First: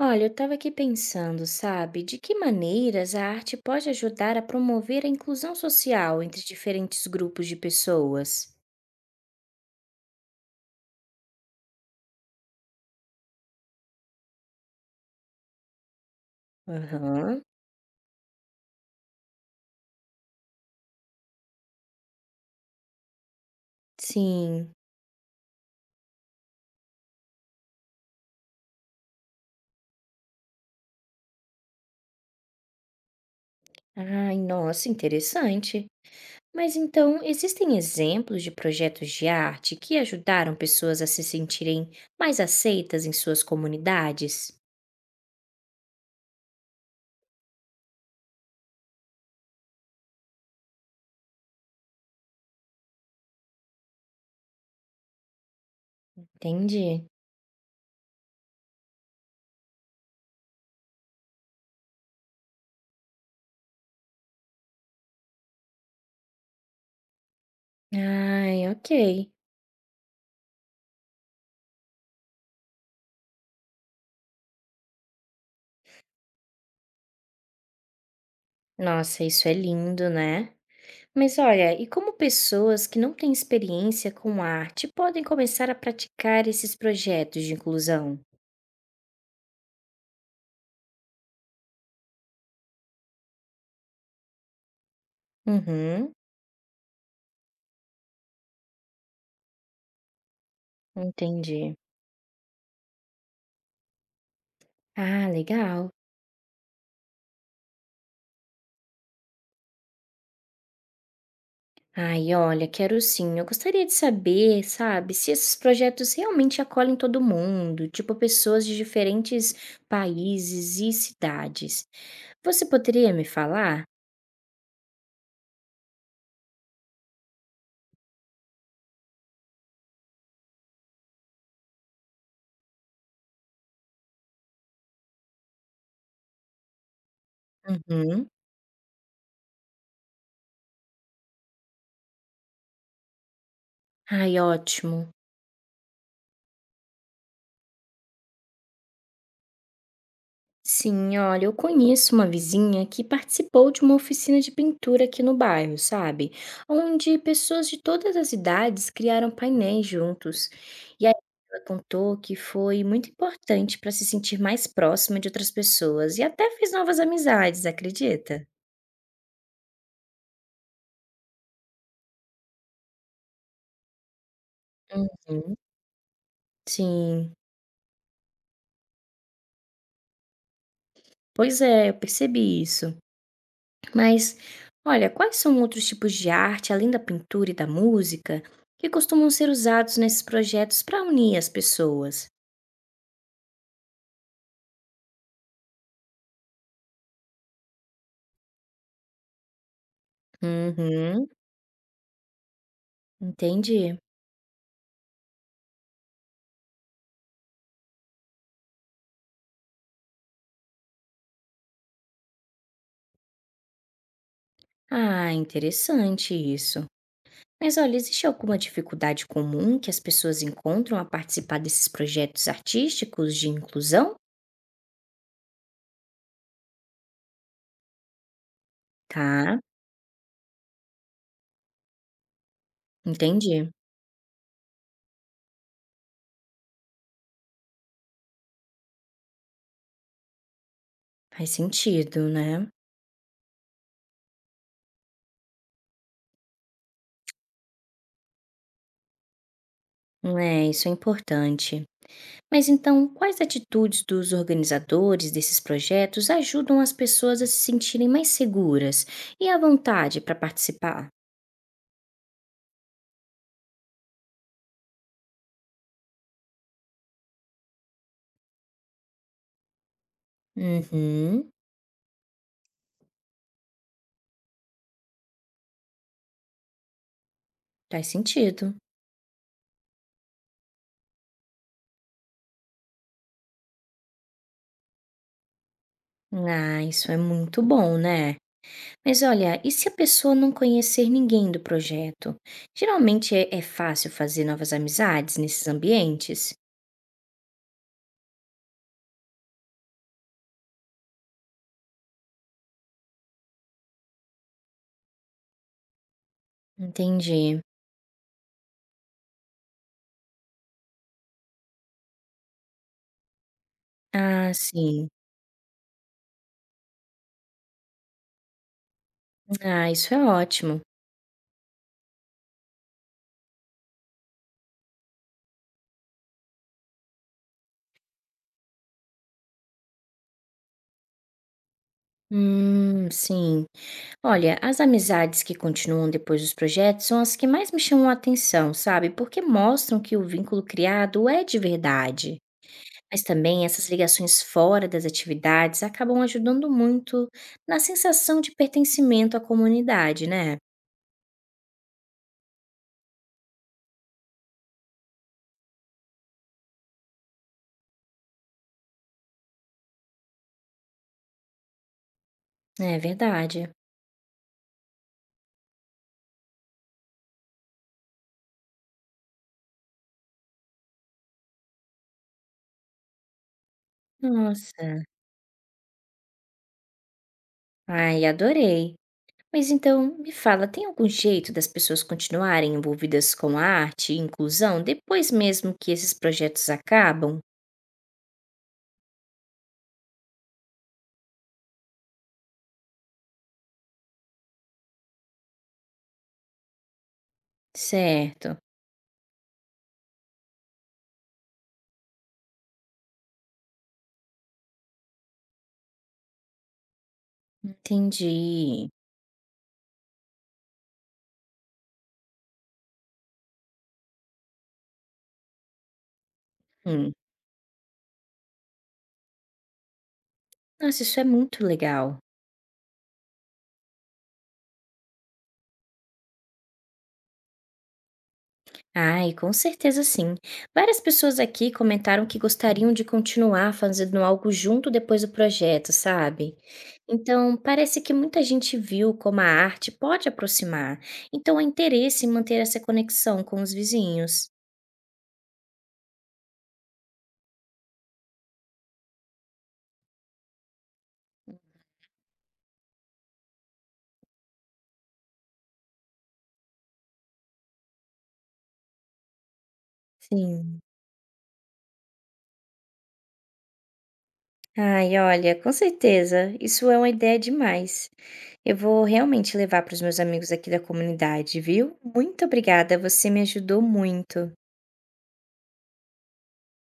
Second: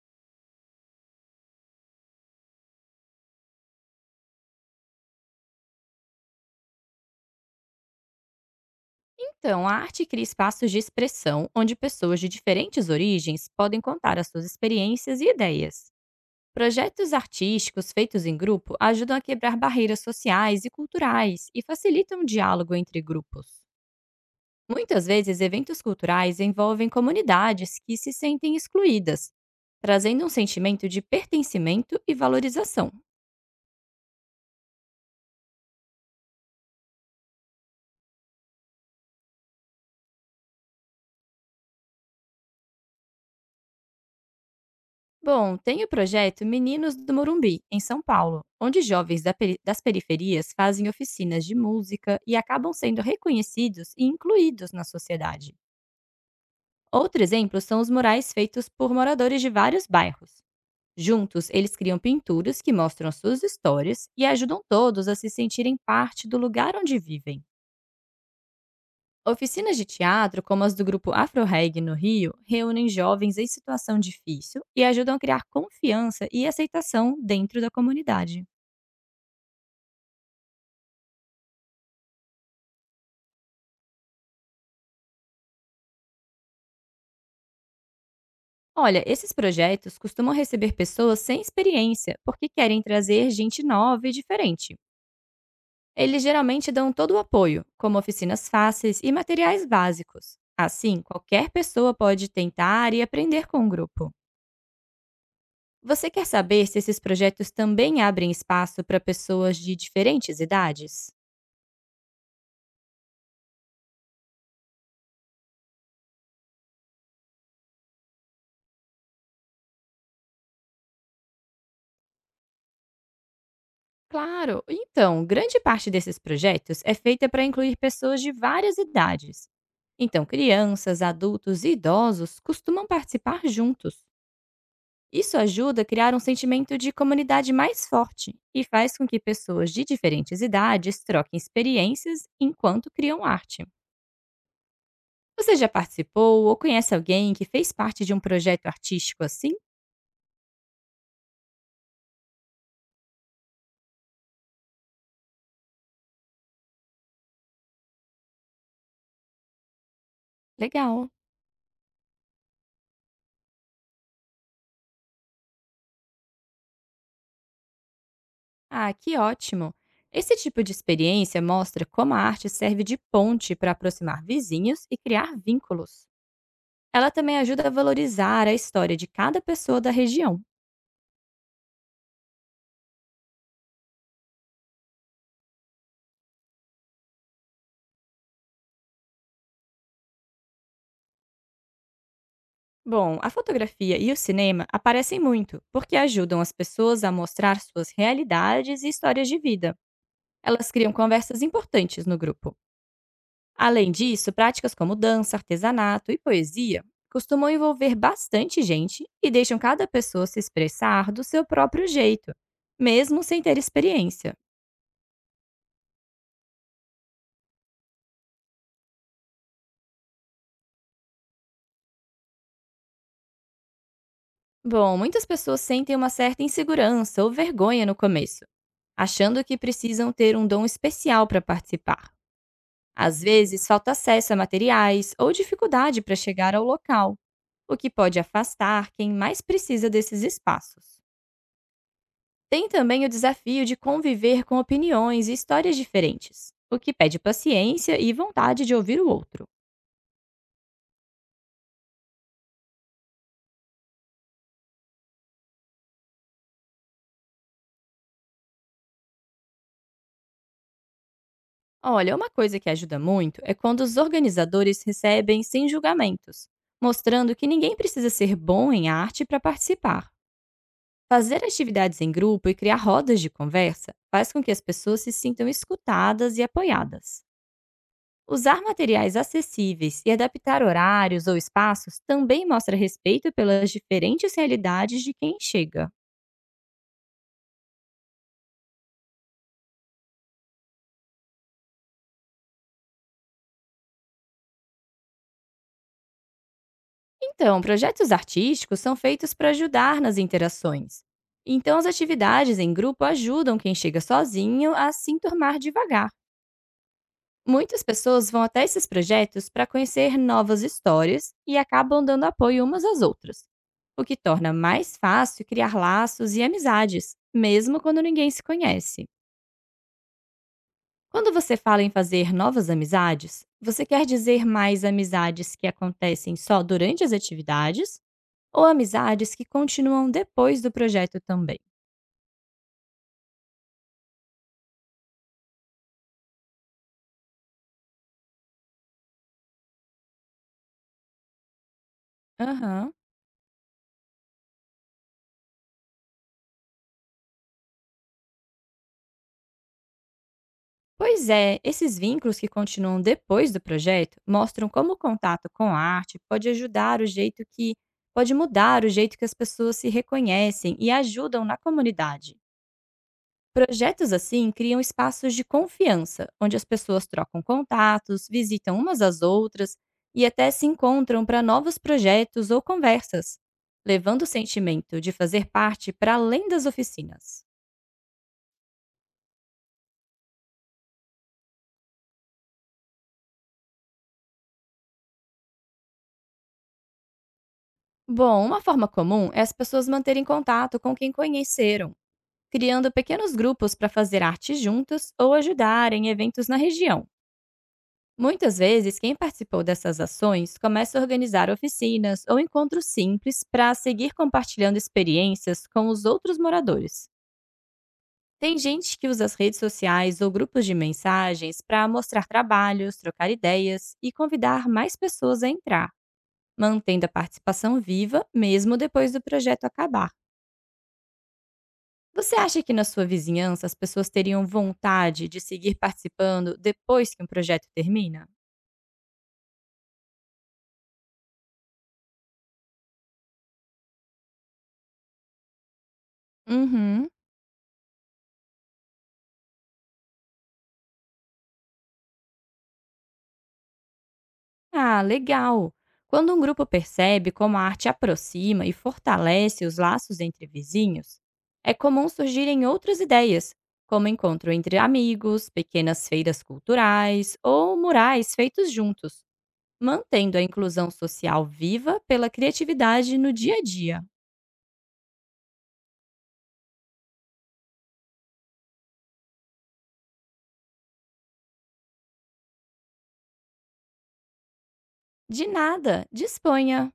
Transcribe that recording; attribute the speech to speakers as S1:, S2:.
S1: Olha, eu estava aqui pensando, sabe, de que maneiras a arte pode ajudar a promover a inclusão social entre diferentes grupos de pessoas?
S2: Então, a arte cria espaços de expressão onde pessoas de diferentes origens podem contar as suas experiências e ideias. Projetos
S1: Aham,
S2: artísticos feitos em grupo ajudam a quebrar barreiras sociais e culturais e facilitam o diálogo entre grupos.
S1: sim.
S2: Muitas vezes, eventos culturais envolvem comunidades que se sentem excluídas, trazendo um sentimento de pertencimento e valorização.
S1: Ai, nossa, interessante. Mas então, existem exemplos de projetos de arte que ajudaram pessoas a se sentirem mais aceitas em suas comunidades?
S2: Bom, tem o projeto Meninos do Morumbi, em São Paulo, onde jovens da das periferias fazem oficinas de música e acabam sendo reconhecidos e incluídos na sociedade.
S1: Entendi.
S2: Outro exemplo são os murais feitos por moradores de vários bairros. Juntos, eles criam pinturas que mostram suas histórias e ajudam todos a se sentirem parte do lugar onde vivem.
S1: Ai, ok.
S2: Oficinas de teatro, como as do grupo Afrorreg no Rio, reúnem jovens em situação difícil e ajudam a criar confiança e aceitação dentro da comunidade.
S1: Nossa, isso é lindo, né? Mas olha, e como pessoas que não têm experiência com arte podem começar a praticar esses projetos de inclusão?
S2: Olha, esses projetos costumam receber pessoas sem experiência, porque querem trazer gente nova e diferente.
S1: Uhum,
S2: Eles geralmente dão todo o apoio, como oficinas fáceis e materiais básicos. Assim, qualquer
S1: entendi.
S2: pessoa pode tentar e aprender com o grupo.
S1: Ah, legal.
S2: Você quer saber se esses projetos também abrem espaço para pessoas de diferentes idades?
S1: Ai, olha, quero sim. Eu gostaria de saber, sabe, se esses projetos realmente acolhem todo mundo, tipo pessoas de diferentes países e cidades. Você poderia me falar?
S2: Claro. Então, grande parte desses projetos é feita para incluir pessoas de várias idades. Então, crianças, adultos e idosos costumam participar juntos. Isso ajuda a criar um sentimento de comunidade mais
S1: Uhum.
S2: forte e faz com que pessoas de diferentes idades troquem experiências enquanto criam arte.
S1: Ai, ótimo.
S2: Você já participou ou conhece alguém que fez parte de um projeto artístico assim?
S1: Sim, olha, eu conheço uma vizinha que participou de uma oficina de pintura aqui no bairro, sabe? Onde pessoas de todas as idades criaram painéis juntos. E
S2: Legal.
S1: aí ela contou que foi muito importante para se sentir mais próxima de outras pessoas e até fez novas amizades, acredita?
S2: Ah, que ótimo! Esse tipo de experiência mostra como a arte serve de ponte para aproximar vizinhos e criar
S1: Uhum.
S2: vínculos. Ela
S1: Sim,
S2: também ajuda a valorizar a história de cada pessoa da região.
S1: pois é, eu percebi isso. Mas, olha, quais são outros tipos de arte, além da pintura e da música, que costumam ser usados nesses projetos para unir as pessoas?
S2: Bom, a fotografia e o cinema aparecem muito, porque ajudam as pessoas a mostrar suas realidades e histórias de vida. Elas criam
S1: Uhum,
S2: conversas importantes no grupo. Além
S1: entendi.
S2: disso, práticas como dança, artesanato e poesia costumam envolver bastante gente e deixam cada pessoa se expressar do seu próprio jeito, mesmo sem ter experiência.
S1: Ah, interessante isso. Mas olha, existe alguma dificuldade comum que as pessoas encontram a participar desses projetos artísticos de inclusão?
S2: Bom, muitas pessoas sentem uma certa insegurança ou vergonha no começo, achando que
S1: Tá,
S2: precisam ter um dom especial para participar. Às vezes,
S1: entendi.
S2: falta acesso a materiais ou dificuldade para chegar ao local, o que pode afastar quem mais precisa desses espaços.
S1: Faz sentido,
S2: Tem
S1: né?
S2: também o desafio de conviver com opiniões e histórias diferentes, o que pede paciência e vontade de ouvir o outro.
S1: É, isso é importante. Mas então, quais atitudes dos organizadores desses projetos ajudam as pessoas a se sentirem mais seguras e à vontade para participar?
S2: Olha, uma coisa que ajuda muito é quando os organizadores recebem sem julgamentos, mostrando que ninguém precisa ser bom em arte para participar. Fazer
S1: Uhum,
S2: atividades em grupo e criar rodas de conversa faz com que as pessoas se sintam escutadas e apoiadas.
S1: faz
S2: Usar
S1: sentido.
S2: materiais acessíveis e adaptar horários ou espaços também mostra respeito pelas diferentes realidades de quem chega.
S1: Ah, isso é muito bom, né? Mas olha, e se a pessoa não conhecer ninguém do projeto? Geralmente é fácil fazer novas amizades nesses ambientes?
S2: Então, projetos artísticos são feitos para ajudar nas interações. Então, as atividades em grupo ajudam quem chega sozinho a se enturmar devagar.
S1: Entendi.
S2: Muitas pessoas vão até esses projetos para conhecer novas histórias e acabam dando apoio umas às outras, o que
S1: Ah,
S2: torna mais
S1: sim.
S2: fácil criar laços e amizades, mesmo quando ninguém se conhece.
S1: Ah, isso é ótimo.
S2: Quando você fala em fazer novas amizades, você quer dizer mais amizades que acontecem só durante as atividades, ou amizades que continuam depois do projeto também?
S1: Sim. Olha, as amizades que continuam depois dos projetos são as que mais me chamam a atenção, sabe? Porque mostram que o vínculo criado é de verdade.
S2: Aham.
S1: Mas também essas ligações fora das atividades acabam ajudando muito na sensação de pertencimento à comunidade, né?
S2: Pois é, esses vínculos que continuam depois do projeto mostram como o contato com a arte pode ajudar o jeito que pode mudar o jeito que as pessoas se reconhecem e ajudam na comunidade.
S1: É verdade.
S2: Projetos assim criam espaços de confiança, onde as pessoas trocam contatos, visitam umas às outras e até se encontram para novos projetos ou conversas, levando o sentimento
S1: Nossa,
S2: de fazer parte para além das oficinas.
S1: ai, adorei. Mas então, me fala, tem algum jeito das pessoas continuarem envolvidas com a arte e inclusão depois mesmo que esses projetos acabam?
S2: Bom, uma forma comum é as pessoas manterem contato com quem conheceram, criando pequenos grupos para fazer arte juntos ou ajudar em eventos na região.
S1: Certo.
S2: Muitas vezes, quem participou dessas ações começa a organizar oficinas ou encontros simples para seguir compartilhando experiências com os outros moradores. Tem
S1: Entendi.
S2: gente que usa as redes sociais ou grupos de mensagens para mostrar trabalhos, trocar ideias e convidar mais pessoas a entrar, mantendo a
S1: Hum.
S2: participação viva mesmo depois do projeto acabar.
S1: Nossa, isso é muito legal.
S2: Você acha que na sua vizinhança as pessoas teriam vontade de seguir participando depois que um projeto termina?
S1: Ai, com certeza sim. Várias pessoas aqui comentaram que gostariam de continuar fazendo algo junto depois do projeto, sabe?
S2: Uhum.
S1: Então, parece que muita gente viu como a arte pode aproximar. Então, há interesse em manter essa conexão com os vizinhos.
S2: Ah, legal. Quando um grupo percebe como a arte aproxima e fortalece os laços entre vizinhos, é comum surgirem outras ideias, como encontro entre amigos, pequenas feiras culturais ou murais feitos juntos, mantendo a
S1: Sim.
S2: inclusão social viva pela criatividade no dia a dia.
S1: Ai, olha, com certeza. Isso é uma ideia demais. Eu vou realmente levar para os meus amigos aqui da comunidade, viu? Muito obrigada, você me ajudou muito.
S2: De nada, disponha!